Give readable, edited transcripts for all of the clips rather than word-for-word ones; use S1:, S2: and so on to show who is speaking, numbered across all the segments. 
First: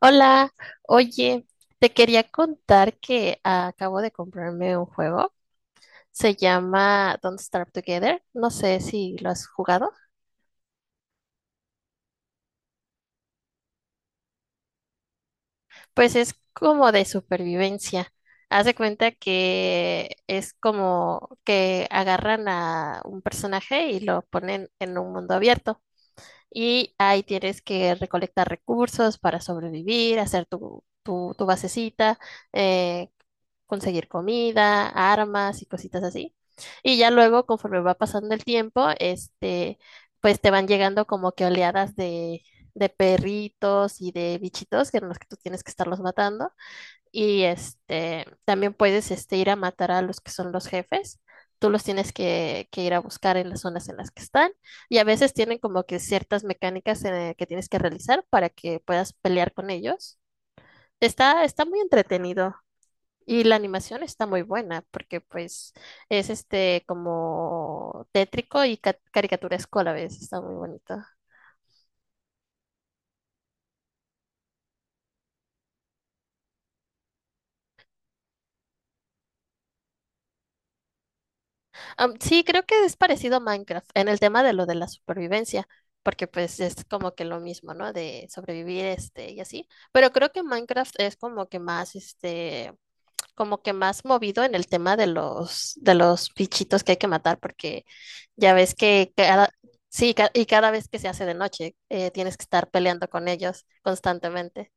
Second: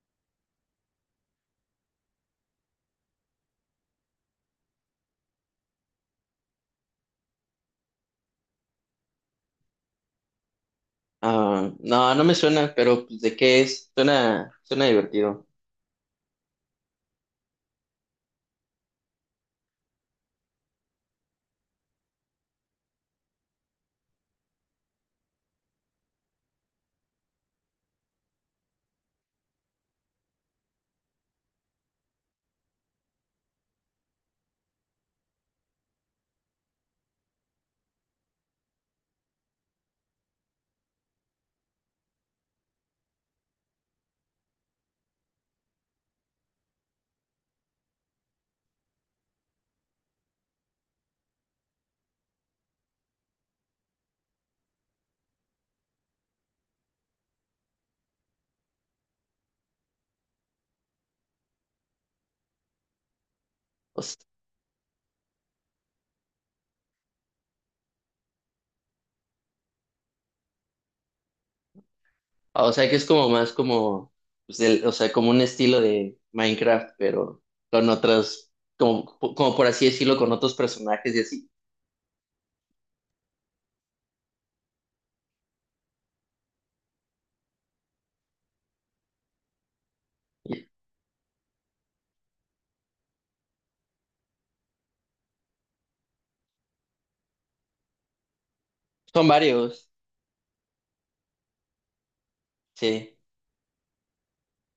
S1: Hola, oye, te quería contar que acabo de comprarme un juego. Se llama Don't Starve Together. No sé si lo has jugado.
S2: Ah, no, no me suena, pero pues, ¿de qué es? Suena divertido.
S1: Pues es como de supervivencia. Haz de cuenta que es como que agarran a un personaje y lo ponen en un mundo abierto. Y ahí tienes que recolectar recursos para sobrevivir, hacer tu basecita, eh, conseguir comida, armas y cositas así. Y ya luego, conforme va pasando el tiempo, pues te van llegando como que oleadas de perritos y de bichitos que en los que tú tienes que estarlos matando. Y también puedes ir a matar a los que son los jefes. Tú los tienes que ir a buscar en las zonas en las que están. Y a veces tienen como que ciertas mecánicas que tienes que realizar para que puedas pelear con ellos. Está muy entretenido. Y la
S2: O
S1: animación
S2: s-
S1: está muy buena porque pues es este como tétrico y caricaturesco a la vez. Está muy bonito.
S2: o sea, que es como más como, pues, o sea, como un estilo de Minecraft, pero con otras, como por así decirlo, con otros personajes y así.
S1: Sí, creo que es parecido a Minecraft en el tema de lo de la supervivencia, porque pues es como que lo mismo, ¿no? De sobrevivir este y así, pero creo que Minecraft es como que más este como que más movido en el tema de los bichitos que hay que matar porque ya ves que
S2: Son
S1: cada
S2: varios,
S1: sí, y cada vez que se hace de noche tienes que estar peleando
S2: sí,
S1: con ellos constantemente.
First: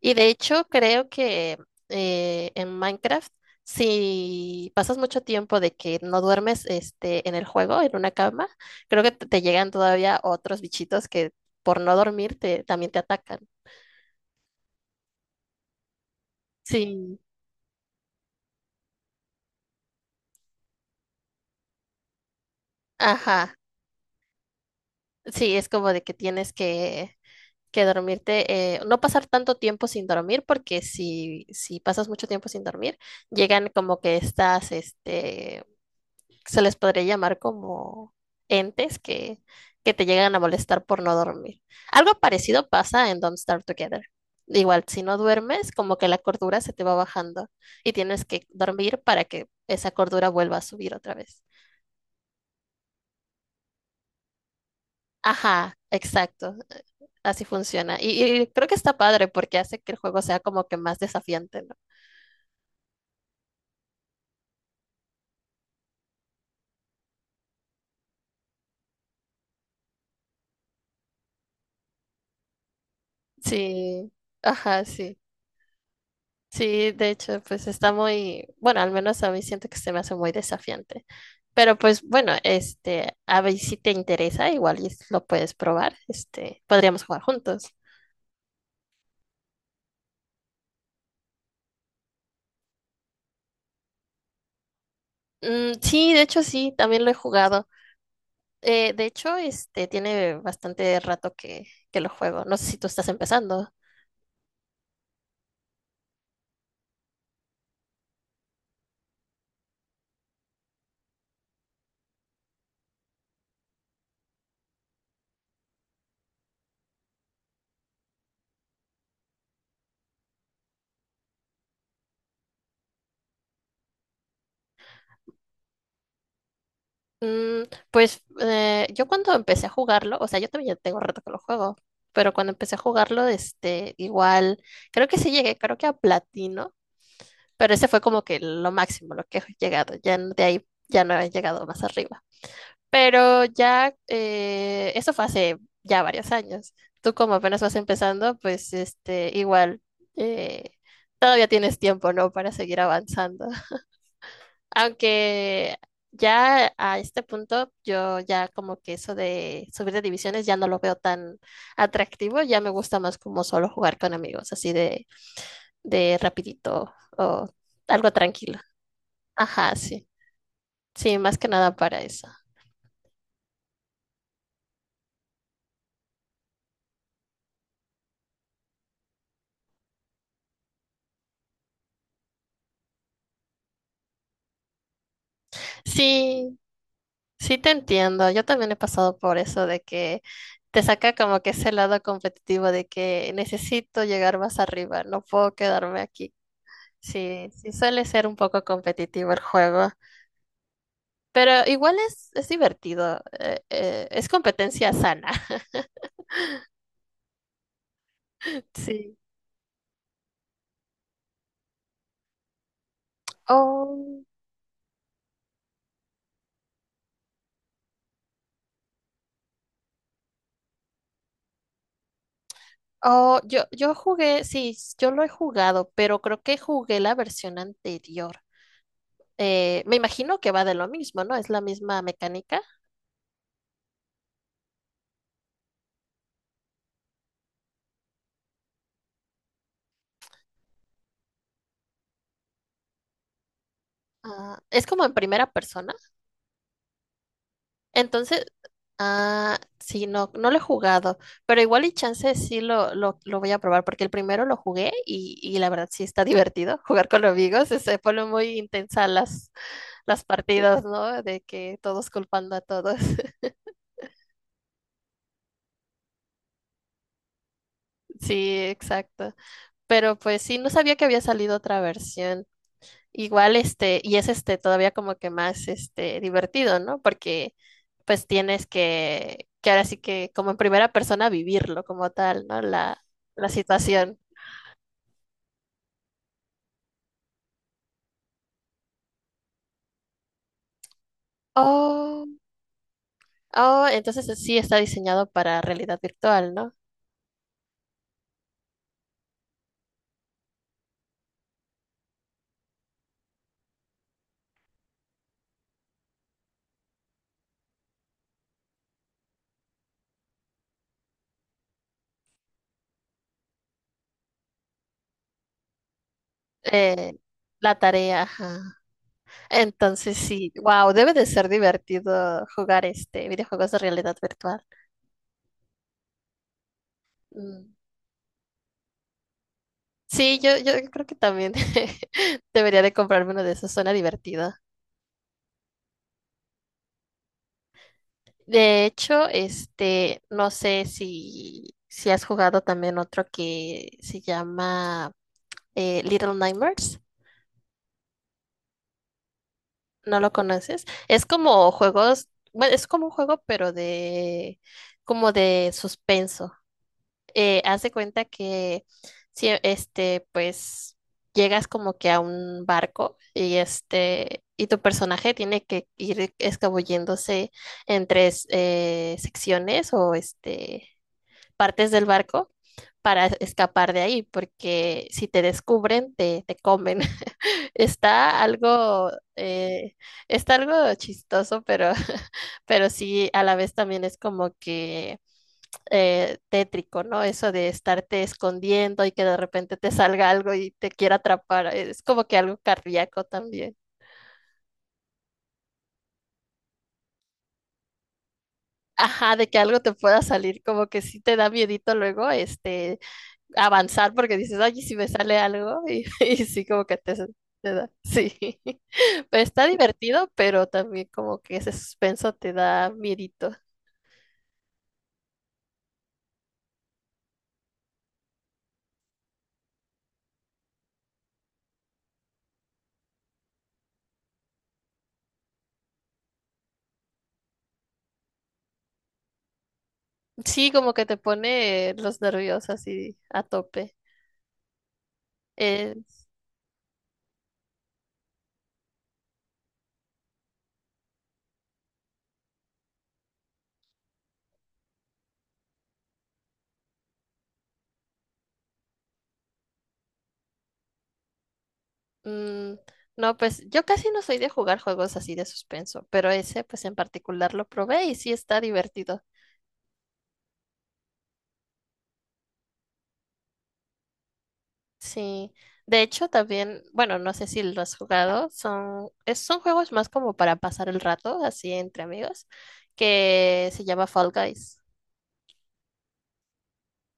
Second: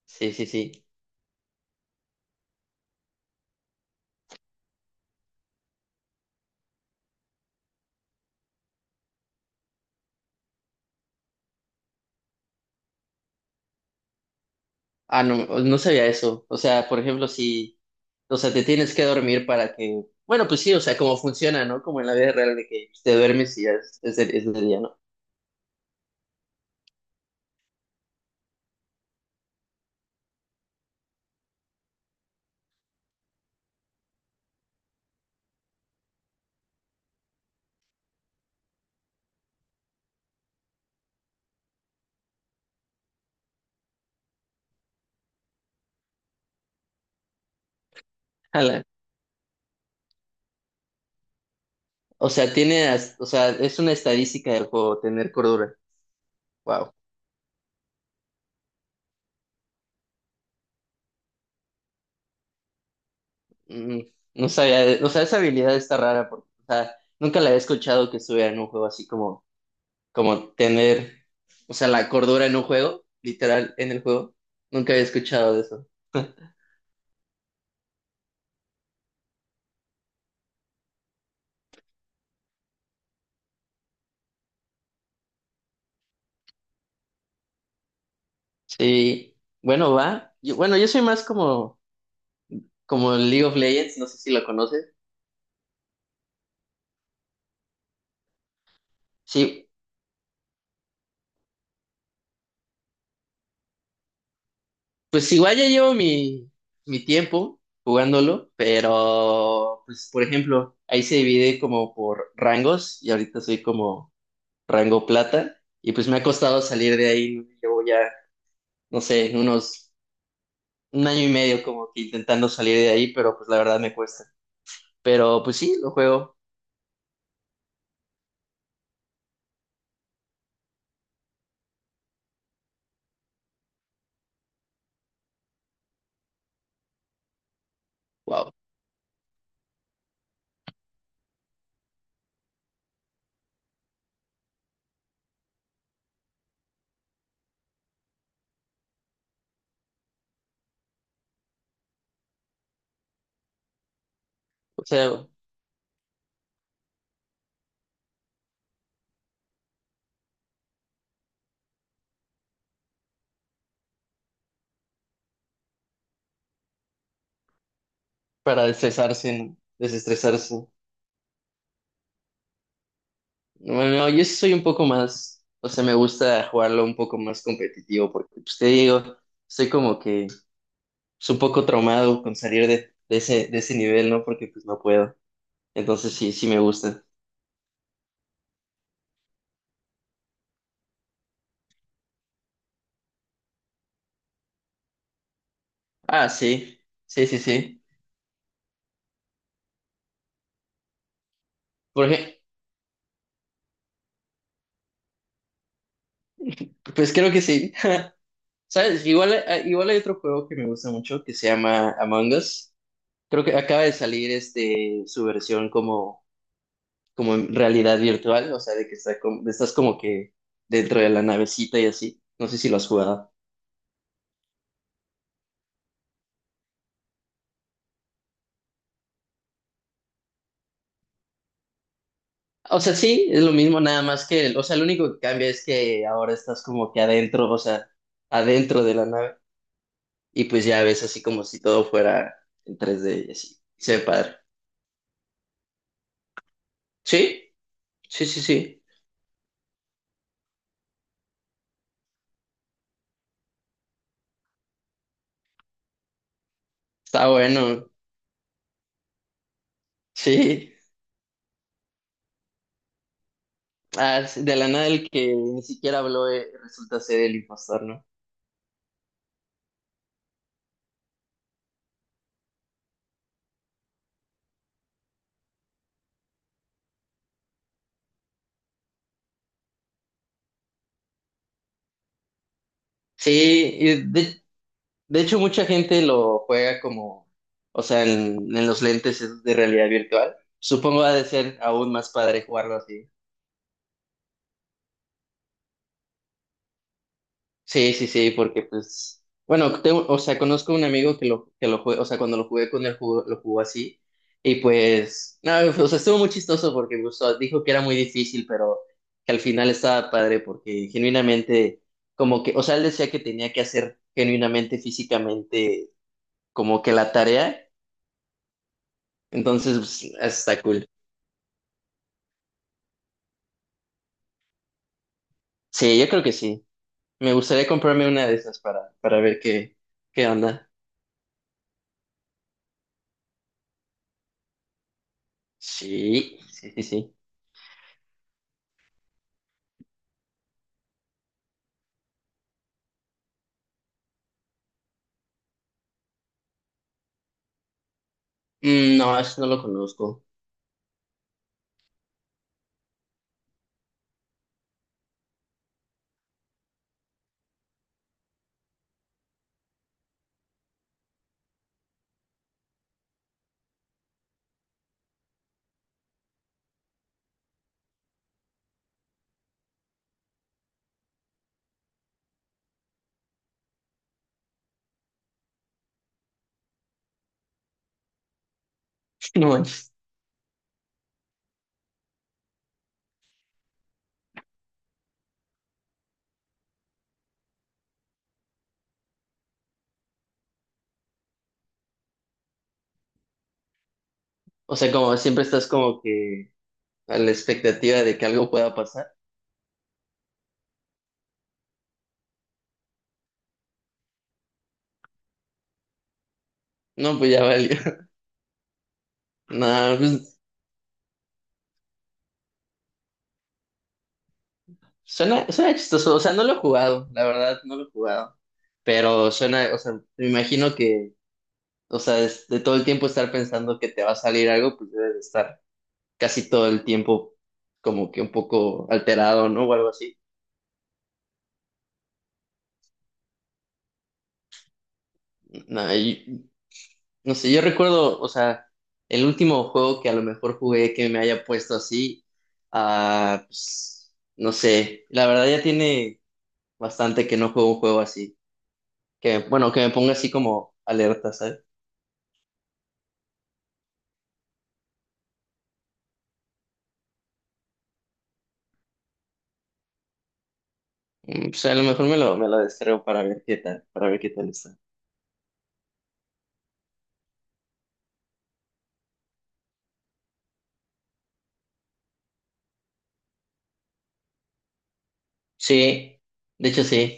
S1: Y de
S2: sí, sí,
S1: hecho,
S2: sí.
S1: creo que en Minecraft, si pasas mucho tiempo de que no duermes este, en el juego, en una cama, creo que te llegan todavía otros bichitos que por no dormir te, también te atacan.
S2: Ah, no, no sabía eso. O sea, por
S1: Sí,
S2: ejemplo, si, o sea, te tienes que dormir para que, bueno, pues sí, o sea, como funciona, ¿no? Como en la vida real de que te
S1: ajá.
S2: duermes y ya es de día, ¿no?
S1: Sí, es como de que que dormirte, no pasar tanto tiempo sin dormir, porque si pasas mucho tiempo sin dormir, llegan como que estás, este, se les podría llamar como entes que te llegan a molestar por no dormir. Algo parecido pasa en Don't Starve Together. Igual, si no duermes, como que la cordura se te va bajando y tienes que dormir para que esa cordura vuelva a subir otra vez.
S2: O sea, o sea, es una estadística del juego tener cordura.
S1: Ajá, exacto.
S2: Wow.
S1: Así funciona. Y creo que está padre porque hace que el juego sea como que más desafiante, ¿no?
S2: Mm, no sabía, o sea, esa habilidad está rara porque, o sea, nunca la había escuchado que estuviera en un juego así como, como tener, o sea, la cordura en un juego, literal, en el
S1: Sí,
S2: juego.
S1: ajá,
S2: Nunca había
S1: sí.
S2: escuchado de eso.
S1: Sí, de hecho, pues está muy, bueno, al menos a mí siento que se me hace muy desafiante. Pero pues bueno, a ver si te interesa, igual y lo puedes probar, podríamos jugar juntos.
S2: Sí, bueno, va. Bueno, yo soy más como, como League of Legends, no sé si lo conoces.
S1: Mm, sí, de hecho sí, también lo he jugado. De hecho,
S2: Sí,
S1: tiene bastante rato que lo juego. No sé si tú estás empezando.
S2: pues igual ya llevo mi tiempo jugándolo, pero pues por ejemplo, ahí se divide como por rangos y ahorita soy como rango plata y pues me ha costado salir de ahí, llevo ya, no sé, unos un año y medio como que intentando salir de ahí, pero pues la verdad me cuesta. Pero pues sí, lo juego,
S1: Mm, pues yo cuando empecé a jugarlo, o sea, yo también ya tengo rato que lo juego, pero cuando empecé a jugarlo, igual, creo que sí llegué, creo que a platino, pero ese fue como que
S2: wow,
S1: lo máximo, lo que he llegado. Ya de ahí ya no he llegado más arriba. Pero ya, eso fue hace ya varios años. Tú como apenas vas empezando, pues igual, eh, todavía tienes tiempo, ¿no? Para seguir avanzando.
S2: o sea,
S1: Aunque ya a este punto, yo ya como que eso de subir de divisiones ya no lo veo tan atractivo, ya me gusta más como solo jugar con amigos, así de rapidito o algo tranquilo.
S2: para desestresarse, ¿no?
S1: Ajá, sí.
S2: Desestresarse.
S1: Sí, más que nada para eso.
S2: Bueno, no, yo sí soy un poco más, o sea, me gusta jugarlo un poco más competitivo porque pues te digo. Soy como que es un poco traumado con salir de ese nivel, ¿no? Porque pues no puedo. Entonces sí, sí
S1: Sí,
S2: me gusta.
S1: sí te entiendo, yo también he pasado por eso de que te saca como que ese lado competitivo de que necesito llegar más arriba, no puedo quedarme
S2: Ah,
S1: aquí.
S2: sí, sí, sí,
S1: Sí, sí
S2: sí.
S1: suele ser un poco competitivo el juego, pero igual
S2: Porque,
S1: es divertido, es competencia sana.
S2: pues creo que sí. ¿Sabes?
S1: Sí.
S2: Igual hay otro juego que me gusta mucho que se llama Among Us. Creo que acaba de
S1: Oh,
S2: salir este, su versión como, como en realidad virtual, o sea, de que está como, estás como que dentro de la navecita y así. No sé si lo has jugado.
S1: oh, yo jugué, sí, yo lo he jugado, pero creo que jugué la versión anterior. Me imagino que va de lo mismo, ¿no? Es la misma mecánica.
S2: O sea, sí, es lo mismo, nada más que, o sea, lo único que cambia es que ahora estás como que adentro, o sea, adentro de la nave, y pues ya ves así como si todo fuera en 3D y así. Se ve padre.
S1: Ah, es como en primera persona.
S2: Sí, sí, sí,
S1: Entonces,
S2: sí.
S1: ah, sí, no, no lo he jugado, pero igual y chance sí lo voy a probar, porque el primero lo jugué y la verdad sí está divertido jugar con
S2: Está
S1: los amigos,
S2: bueno.
S1: se pone muy intensas las
S2: Sí.
S1: partidas, ¿no? De que todos culpando a todos.
S2: Ah, sí, de la nada el que ni siquiera habló, resulta ser el impostor, ¿no?
S1: Sí, exacto. Pero pues sí, no sabía que había salido otra versión. Igual, este, y es este todavía como que más este divertido, ¿no? Porque pues tienes que ahora sí que como en primera persona vivirlo como tal, ¿no? La
S2: Sí, y
S1: situación.
S2: de hecho mucha gente lo juega como, o sea, en los lentes esos de realidad virtual. Supongo ha de ser aún más
S1: Oh,
S2: padre jugarlo así.
S1: oh, entonces sí está diseñado para realidad virtual, ¿no?
S2: Sí, sí, sí, porque pues, bueno, tengo, o sea, conozco un amigo que que lo jugué, o sea, cuando lo jugué con él lo jugó así, y pues, no, o sea, estuvo muy chistoso porque pues, o sea, dijo que era muy difícil, pero que al final estaba padre porque genuinamente, como que, o sea, él decía que tenía que hacer genuinamente, físicamente, como que la
S1: Eh,
S2: tarea,
S1: ajá.
S2: entonces, pues,
S1: Entonces sí,
S2: está cool.
S1: wow, debe de ser divertido jugar este videojuegos de realidad virtual.
S2: Sí, yo creo que sí. Me gustaría
S1: Mm.
S2: comprarme una de esas para ver qué, qué
S1: Sí,
S2: onda.
S1: yo creo que también debería de comprarme uno de esos, suena divertido.
S2: Sí, sí, sí, sí.
S1: De hecho, no sé si, si has jugado también otro que se llama Little Nightmares.
S2: No, eso no lo
S1: ¿No
S2: conozco.
S1: lo conoces? Es como juegos, bueno, es como un juego, pero de, como de suspenso. Haz de cuenta que, si, este, pues, llegas como que a un barco y este, y tu personaje tiene que ir escabulléndose entre secciones o este partes del barco para escapar de ahí, porque si te descubren, te comen. Está algo,
S2: No manches.
S1: eh, está algo chistoso, pero, pero sí, a la vez también es como que tétrico, ¿no? Eso de estarte escondiendo y que de repente te salga algo y te quiera atrapar, es como que algo cardíaco también.
S2: O sea, como siempre estás como que a la expectativa de que algo pueda pasar.
S1: Ajá, de que algo te pueda salir, como que sí te da miedito luego, avanzar porque dices, ay, ¿y si me sale algo, y sí, como que
S2: No, pues ya valió.
S1: te da, sí, pero está
S2: No,
S1: divertido,
S2: pues
S1: pero también como que ese suspenso te da miedito.
S2: suena, suena chistoso. O sea, no lo he jugado, la verdad, no lo he jugado. Pero suena, o sea, me imagino que, o sea, de todo el tiempo estar pensando que te va a salir algo, pues debes de estar casi todo el tiempo como que un poco alterado, ¿no? O algo así.
S1: Sí, como que te pone los nervios así a tope.
S2: No,
S1: Eh,
S2: no sé, yo recuerdo, o sea, el último juego que a lo mejor jugué que me haya puesto así, ah, pues, no sé, la verdad ya tiene bastante que no juego un juego así, que bueno, que me ponga así como alerta, ¿sabes?
S1: mm, no, pues yo casi no soy de jugar juegos así de suspenso, pero ese pues en particular lo probé y sí está divertido.
S2: Pues a lo mejor me lo descargo para ver qué tal, está.
S1: Sí, de hecho también, bueno, no sé si lo has jugado, son, son juegos más como para pasar el rato, así entre amigos, que se llama Fall Guys.
S2: Sí, de hecho sí,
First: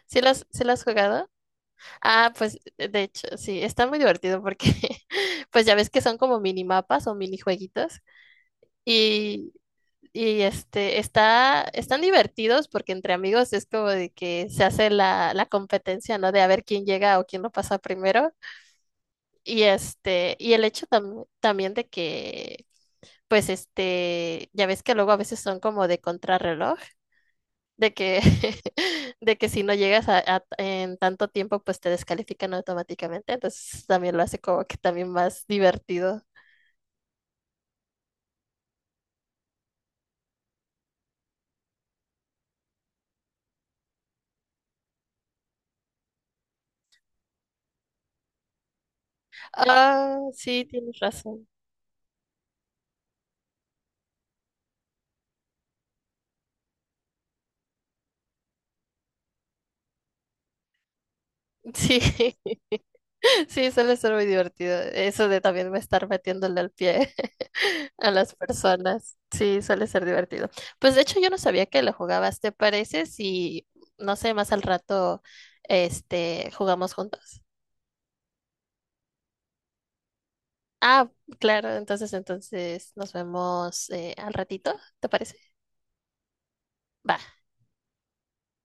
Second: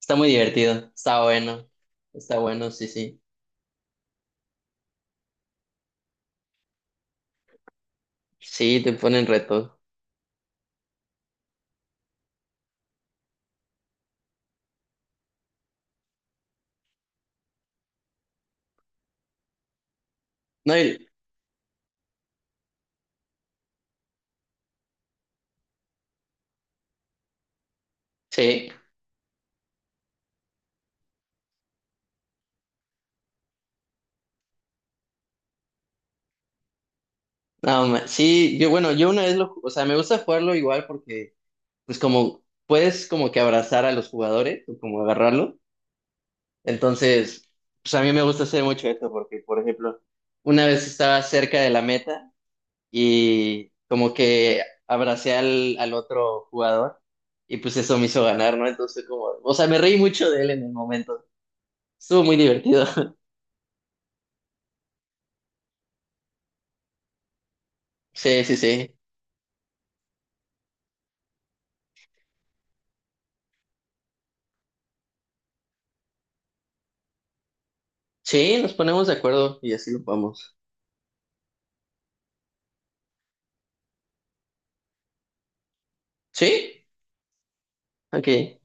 S2: está
S1: ¿Sí
S2: muy
S1: sí lo has
S2: divertido,
S1: jugado? Ah,
S2: está
S1: pues
S2: bueno, sí,
S1: de
S2: sí,
S1: hecho, sí, está muy divertido porque pues ya ves que son como minimapas o minijueguitos
S2: sí, te ponen
S1: y,
S2: retos.
S1: y está, están divertidos porque entre amigos es como de que se hace la competencia, ¿no? De a ver quién llega o quién lo pasa primero. Y y el
S2: No,
S1: hecho también de que, pues ya ves que luego a veces son como de contrarreloj, de que,
S2: sí.
S1: de que si no llegas en tanto tiempo, pues te descalifican automáticamente. Entonces también lo hace como que también más divertido.
S2: No, sí, yo bueno, yo una vez o sea, me gusta jugarlo igual porque pues como puedes como que abrazar a los jugadores o como agarrarlo. Entonces, pues a mí me gusta hacer mucho esto porque, por ejemplo,
S1: Ah, sí,
S2: una vez
S1: tienes
S2: estaba
S1: razón.
S2: cerca de la meta y como que abracé al otro jugador y pues eso me hizo ganar, ¿no? Entonces como, o sea, me reí mucho de él en el momento.
S1: Sí,
S2: Estuvo muy divertido.
S1: sí, suele ser muy divertido. Eso de también me estar metiéndole al pie a las
S2: Sí, sí, sí.
S1: personas. Sí, suele ser divertido. Pues de hecho yo no sabía que lo jugabas. ¿Te parece si, no sé, más al rato, jugamos juntos?
S2: Sí, nos ponemos de acuerdo y así lo vamos.
S1: Ah, claro, entonces, entonces nos vemos al ratito, ¿te parece?
S2: ¿Sí?
S1: Va.
S2: Ok.